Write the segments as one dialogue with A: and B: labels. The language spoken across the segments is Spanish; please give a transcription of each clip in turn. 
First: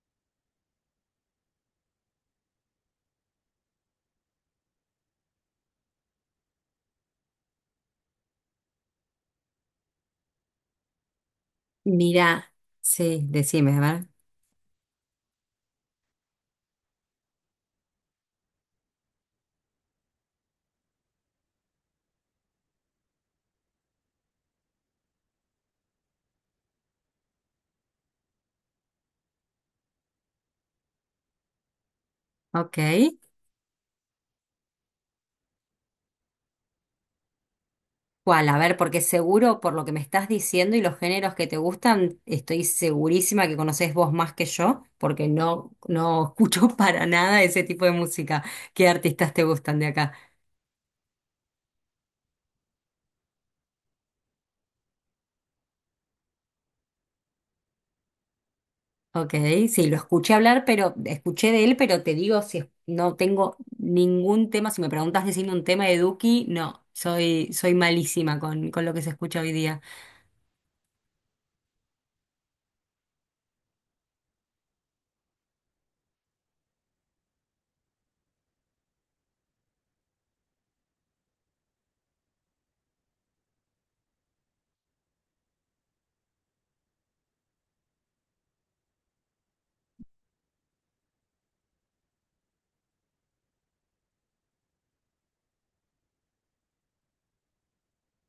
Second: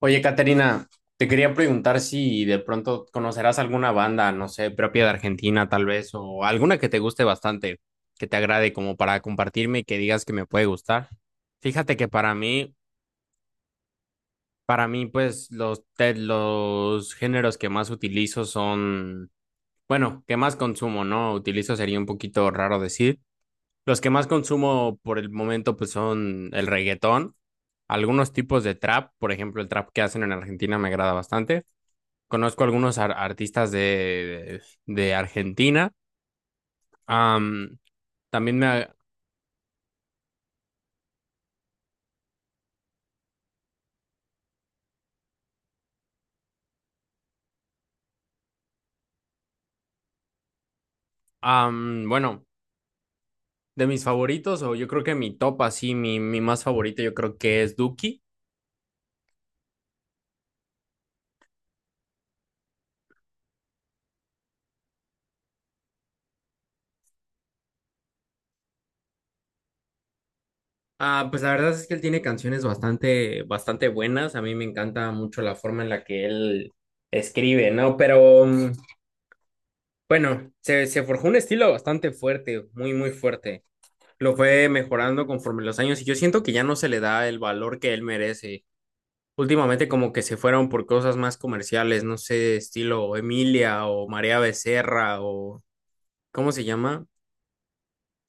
A: Oye, Caterina, te quería preguntar si de pronto conocerás alguna banda, no sé, propia de Argentina tal vez, o alguna que te guste bastante, que te agrade como para compartirme y que digas que me puede gustar. Fíjate que
B: Mira, sí, decime, a ver.
A: para mí, pues los géneros que más utilizo son, bueno, que más consumo, ¿no? Utilizo sería un poquito raro decir. Los que más consumo por el momento, pues son el reggaetón, algunos tipos de trap, por ejemplo, el trap que hacen en Argentina me agrada bastante. Conozco
B: Ok.
A: algunos artistas de Argentina. Am,
B: ¿Cuál? A
A: también
B: ver,
A: me...
B: porque seguro por lo que me estás diciendo y los géneros que te gustan, estoy segurísima que conocés vos más que yo, porque no escucho para nada ese tipo de música. ¿Qué artistas te gustan de acá?
A: bueno, de mis favoritos, o yo creo que mi top así, mi más favorito, yo creo que es Duki.
B: Ok, sí, lo escuché hablar, pero escuché de él, pero te digo, no tengo ningún tema, si me preguntas decirme un tema de Duki, no, soy malísima con lo que se escucha hoy día.
A: Ah, pues la verdad es que él tiene canciones bastante, bastante buenas. A mí me encanta mucho la forma en la que él escribe, ¿no? Pero bueno, se forjó un estilo bastante fuerte, muy, muy fuerte. Lo fue mejorando conforme los años y yo siento que ya no se le da el valor que él merece. Últimamente como que se fueron por cosas más comerciales, no sé, estilo Emilia o María Becerra o ¿cómo se llama?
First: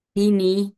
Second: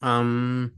A: Am,
B: Tini.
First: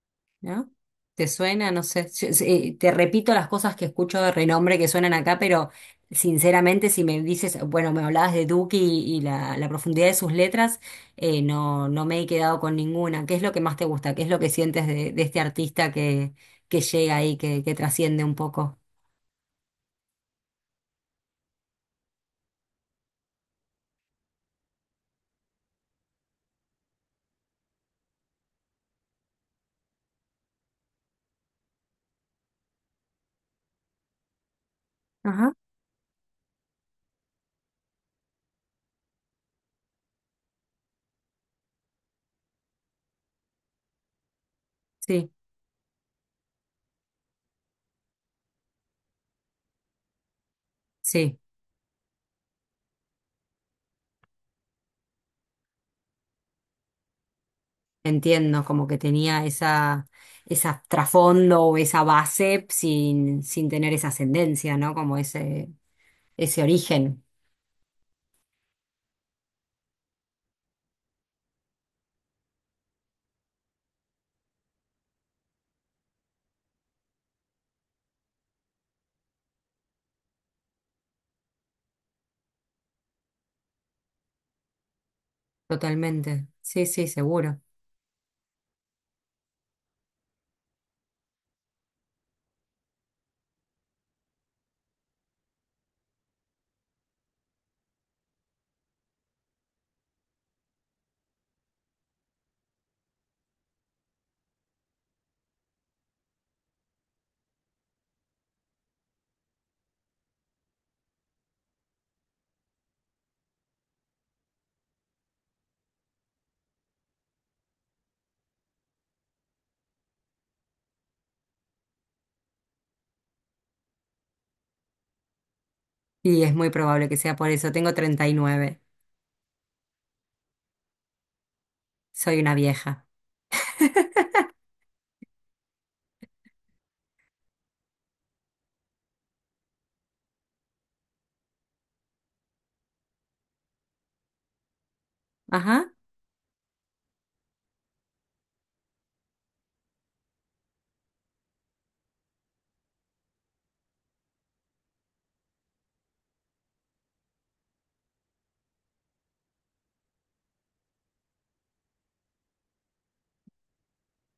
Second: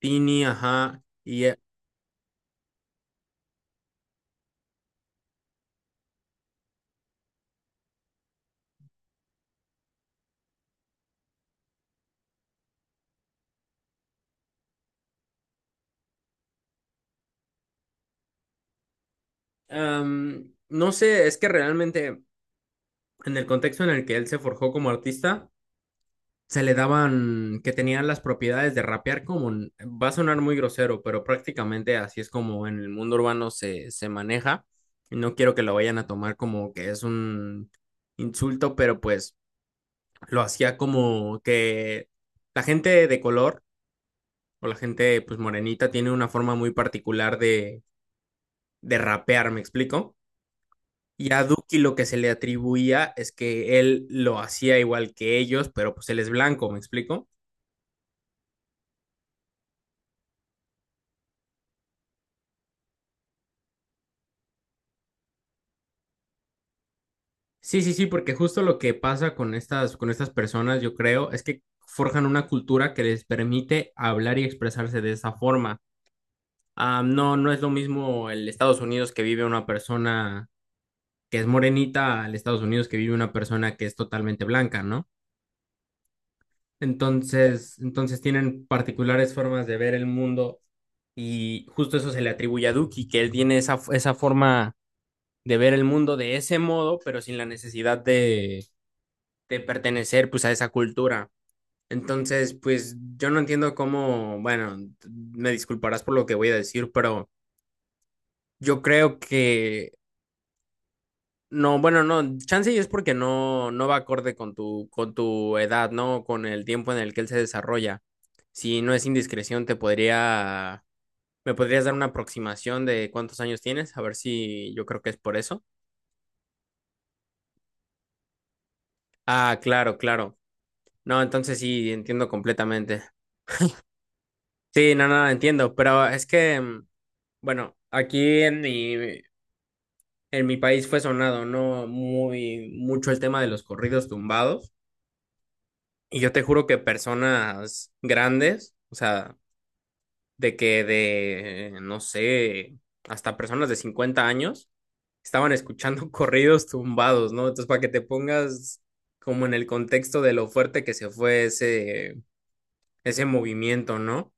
A: Tini,
B: ¿No?
A: ajá.
B: ¿Te
A: Y
B: suena? No sé. Sí, te repito las cosas que escucho de renombre que suenan acá, pero sinceramente, si me dices, bueno, me hablabas de Duki y la profundidad de sus letras, no, no me he quedado con ninguna. ¿Qué es lo que más te gusta? ¿Qué es lo que sientes de este artista que llega ahí, que trasciende un poco?
A: no sé, es que realmente en el contexto en el que él se forjó como artista, se le daban que tenían las propiedades de rapear como, un- va a sonar muy grosero, pero prácticamente así es como en el mundo urbano se maneja. No
B: Ajá.
A: quiero que lo vayan a tomar como que es un insulto, pero pues lo hacía como que la gente de color o la gente
B: Sí,
A: pues morenita tiene una forma muy particular de rapear, ¿me explico? Y
B: sí,
A: a Duki lo que se le atribuía es que él lo hacía igual que ellos, pero pues él es blanco, ¿me explico?
B: entiendo, como que tenía esa, esa trasfondo o esa base sin tener esa ascendencia, ¿no? Como ese origen.
A: Sí, sí, sí, porque justo lo que pasa con con estas personas, yo creo, es que forjan una cultura que les permite hablar y expresarse de esa forma. Ah, no, no es lo mismo el Estados Unidos que vive una persona que es morenita al Estados Unidos que vive una persona que es totalmente blanca, ¿no?
B: Totalmente. Sí, sí, seguro.
A: Entonces tienen particulares formas de ver el mundo y justo eso se le atribuye a Duki, que él tiene esa forma de ver el mundo de ese modo, pero sin la necesidad de pertenecer pues a esa cultura. Entonces, pues yo no entiendo cómo, bueno, me disculparás por lo que voy a decir, pero yo creo que no, bueno, no, chance y es porque no, no va acorde con con tu edad, ¿no? Con el tiempo en el que él se desarrolla. Si no es indiscreción, te podría, me podrías dar una aproximación de cuántos años tienes, a ver si yo creo que es por eso.
B: Y es muy probable que sea por eso. Tengo 39.
A: Ah, claro, claro. No, entonces sí, entiendo
B: Soy una
A: completamente.
B: vieja.
A: Sí, no, no, entiendo, pero es que, bueno, aquí en mi país fue sonado, ¿no? Muy, mucho el tema de los corridos tumbados.
B: Ajá.
A: Y yo te juro que personas grandes, o sea, no sé, hasta personas de 50 años, estaban escuchando corridos tumbados, ¿no? Entonces, para que te pongas como en el contexto de lo fuerte que se fue ese movimiento, ¿no?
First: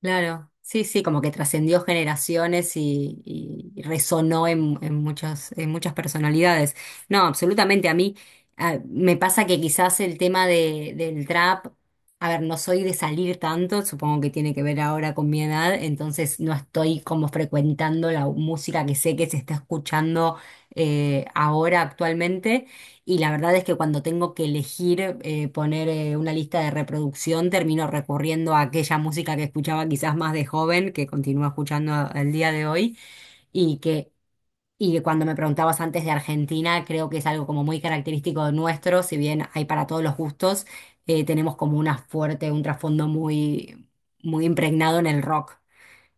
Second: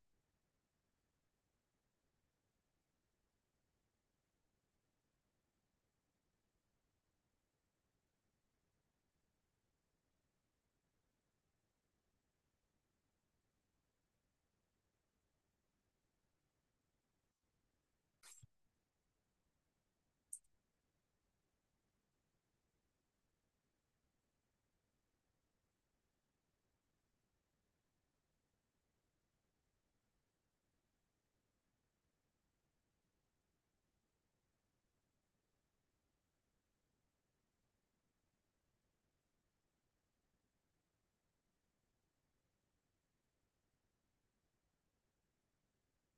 B: Claro, sí, sí, como que trascendió generaciones y resonó en muchas personalidades. No, absolutamente, a mí me pasa que quizás el tema del trap, a ver, no soy de salir tanto, supongo que tiene que ver ahora con mi edad, entonces no estoy como frecuentando la música que sé que se está escuchando ahora actualmente. Y la verdad es que cuando tengo que elegir poner una lista de reproducción, termino recurriendo a aquella música que escuchaba quizás más de joven, que continúo escuchando al día de hoy, y que, y que cuando me preguntabas antes de Argentina, creo que es algo como muy característico nuestro, si bien hay para todos los gustos, tenemos como una fuerte, un trasfondo muy, muy impregnado en el rock,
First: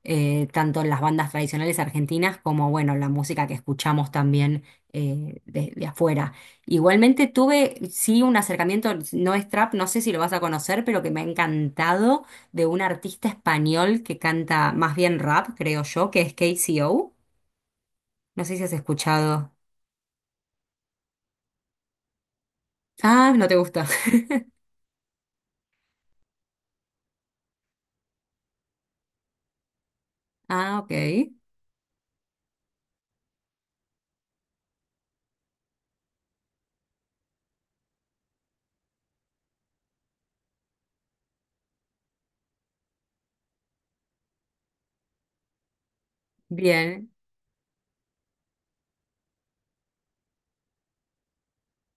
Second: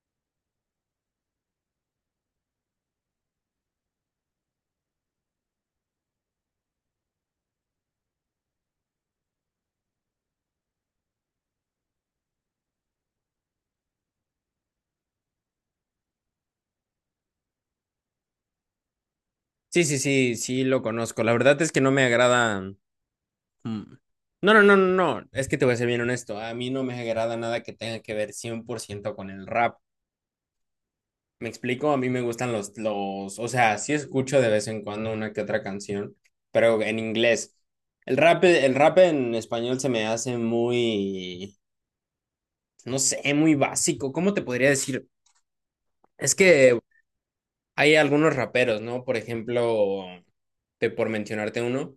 B: tanto en las bandas tradicionales argentinas como, bueno, la música que escuchamos también de afuera. Igualmente tuve, sí, un acercamiento, no es trap, no sé si lo vas a conocer, pero que me ha encantado de un artista español que canta más bien rap, creo yo, que es KCO. No sé si has escuchado.
A: Sí, sí, sí, sí, lo conozco. La verdad es que no me agrada.
B: Ah, no te
A: mm,
B: gusta.
A: No, no, no, no, no. Es que te voy a ser bien honesto. A mí no me agrada nada que tenga que ver 100% con el rap.
B: Ah, ok.
A: Me explico, a mí me gustan o sea, sí escucho de vez en cuando una que otra canción, pero en inglés. El rap en español se me hace muy, no sé, muy básico. ¿Cómo te podría decir? Es que
B: Bien.
A: hay algunos raperos, ¿no? Por ejemplo, te- por mencionarte uno,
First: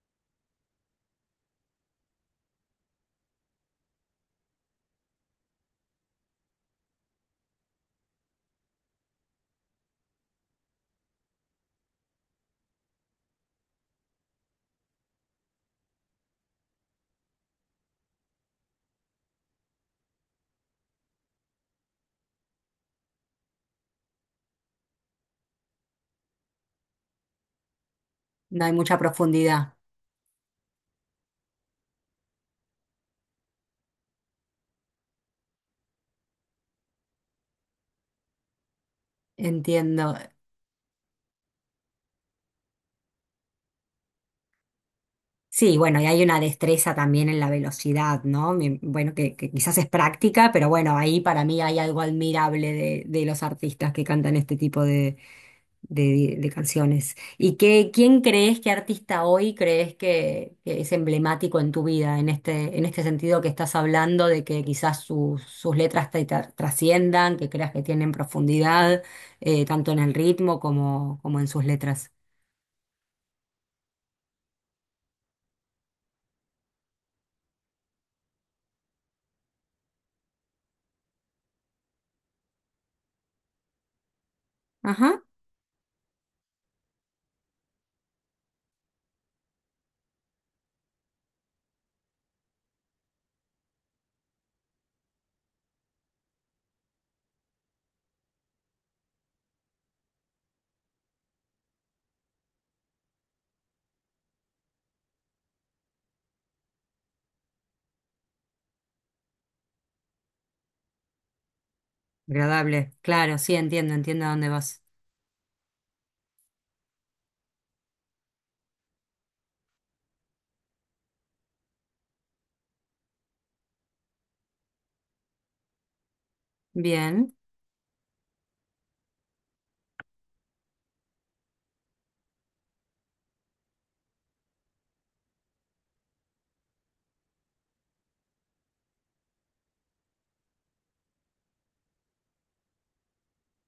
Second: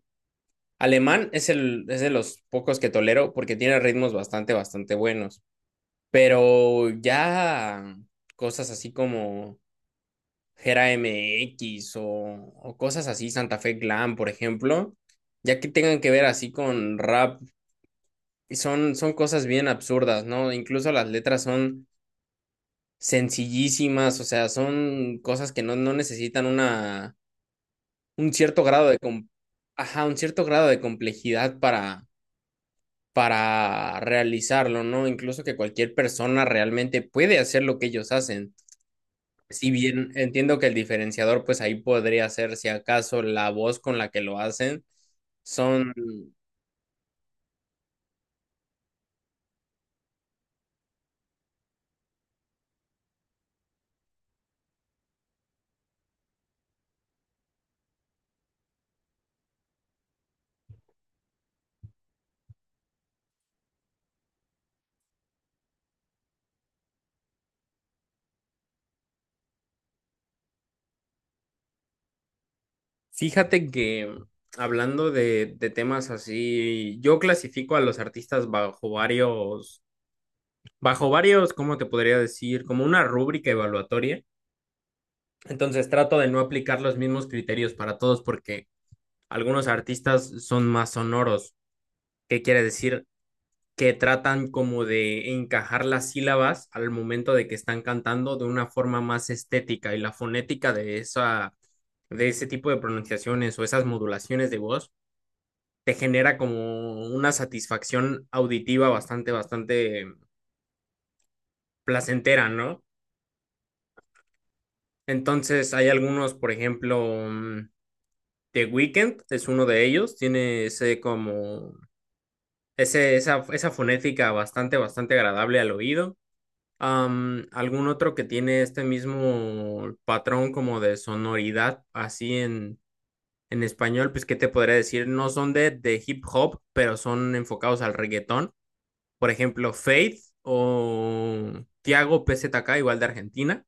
A: Alemán es de los pocos que tolero porque tiene ritmos bastante, bastante buenos. Pero ya cosas así como Gera MX o cosas así, Santa Fe Glam, por ejemplo, ya que tengan que ver así con rap, y son, son cosas bien absurdas, ¿no? Incluso las letras son sencillísimas, o sea, son cosas que no, no necesitan una, un cierto
B: No hay
A: grado
B: mucha
A: de, com-
B: profundidad.
A: ajá, un cierto grado de complejidad para realizarlo, ¿no? Incluso que cualquier persona realmente puede hacer lo que ellos hacen. Si bien
B: Entiendo.
A: entiendo que el diferenciador, pues ahí podría ser si acaso la voz con la que lo hacen.
B: Sí,
A: Son,
B: bueno, y hay una destreza también en la velocidad, ¿no? Bueno, que quizás es práctica, pero bueno, ahí para mí hay algo admirable de los artistas que cantan este tipo de canciones. ¿Y qué, quién crees, qué artista hoy crees que es emblemático en tu vida, en este sentido que estás hablando de que quizás sus sus letras trasciendan, que creas que tienen profundidad, tanto en el ritmo como, como en sus letras?
A: fíjate que hablando de temas así, yo clasifico a los artistas bajo varios, ¿cómo te podría decir? Como una rúbrica evaluatoria.
B: Ajá,
A: Entonces trato de no aplicar los mismos criterios para todos porque algunos artistas son más sonoros. ¿Qué quiere decir? Que tratan como de encajar las sílabas al momento de que están cantando de una forma más estética y la fonética de esa de ese tipo de pronunciaciones o esas modulaciones de voz te genera como una satisfacción auditiva bastante bastante placentera, ¿no?
B: agradable, claro, sí, entiendo, entiendo a dónde vas.
A: Entonces hay algunos, por ejemplo, mm, The Weeknd es uno de ellos, tiene ese como esa fonética bastante bastante agradable al oído.
B: Bien.
A: ¿Algún otro que tiene este mismo patrón como de sonoridad así en español? Pues, ¿qué te podría decir? No son de hip hop, pero son enfocados al reggaetón. Por ejemplo, Faith o Tiago PZK, igual de Argentina,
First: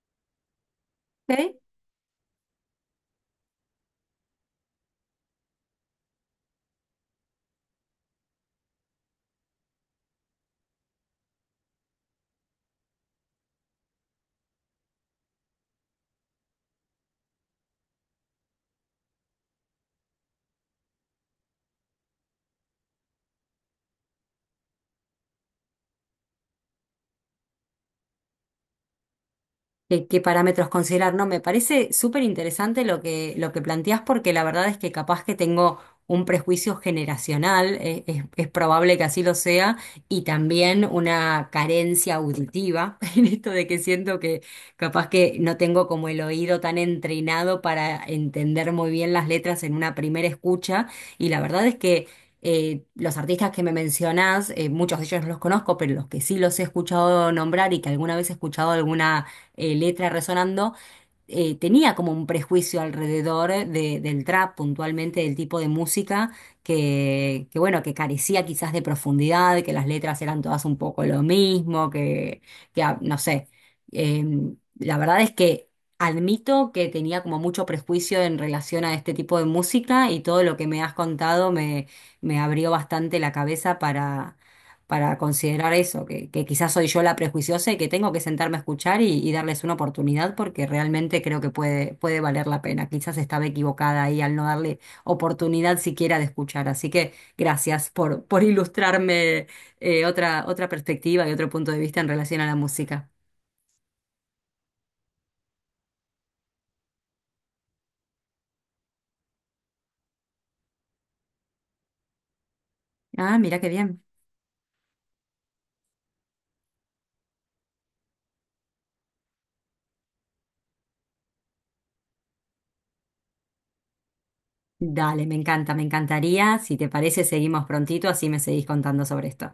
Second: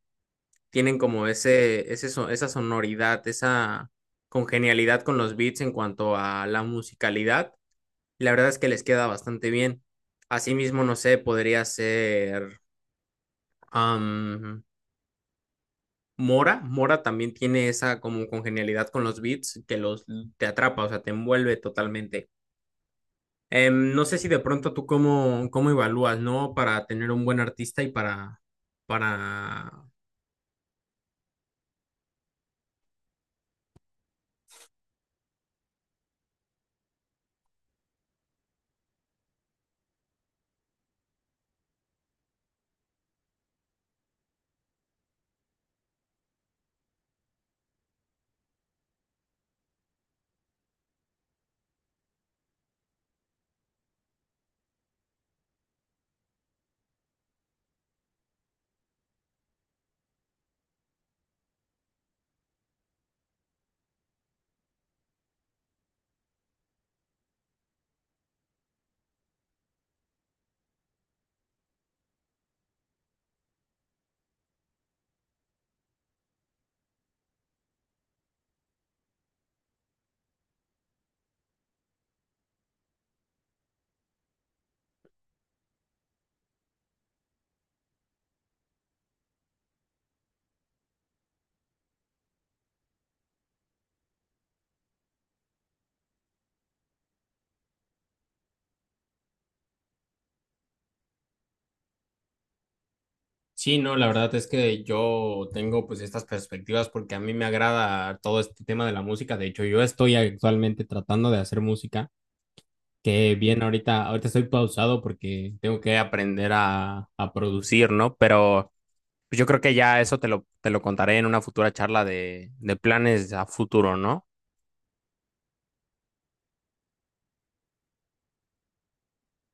A: tienen como
B: Ok.
A: esa sonoridad, esa congenialidad con los beats en cuanto a la musicalidad. Y la verdad es que les queda bastante bien. Asimismo, no sé, podría ser... Mora, Mora también tiene esa como congenialidad con los beats que los te atrapa, o sea, te envuelve totalmente. No sé si de pronto tú cómo, cómo evalúas, ¿no? Para tener un buen artista y para...
B: Qué, qué parámetros considerar. No, me parece súper interesante lo que planteás porque la verdad es que capaz que tengo un prejuicio generacional, es probable que así lo sea, y también una carencia auditiva en esto de que siento que capaz que no tengo como el oído tan entrenado para entender muy bien las letras en una primera escucha, y la verdad es que... los artistas que me mencionás, muchos de ellos no los conozco, pero los que sí los he escuchado nombrar y que alguna vez he escuchado alguna letra resonando, tenía como un prejuicio alrededor del trap, puntualmente del tipo de música que, bueno, que carecía quizás de profundidad, que las letras eran todas un poco lo mismo, que, no sé. La verdad es que admito que tenía como mucho prejuicio en relación a este tipo de música y todo lo que me has contado me, me abrió bastante la cabeza para considerar eso, que quizás soy yo la prejuiciosa y que tengo que sentarme a escuchar y darles una oportunidad porque realmente creo que puede, puede valer la pena. Quizás estaba equivocada ahí al no darle oportunidad siquiera de escuchar. Así que gracias por ilustrarme otra perspectiva y otro punto de vista en relación a la música.
A: Sí, no, la verdad es que yo tengo pues estas perspectivas porque a mí me agrada todo este tema de la música. De hecho, yo estoy actualmente tratando de hacer música, que
B: Ah, mira
A: bien
B: qué
A: ahorita,
B: bien.
A: ahorita estoy pausado porque tengo que aprender a producir, ¿no? Pero pues yo creo que ya eso te te lo contaré en una futura charla de planes a futuro, ¿no?
B: Dale, me encanta, me encantaría. Si te parece, seguimos prontito, así me seguís contando sobre esto.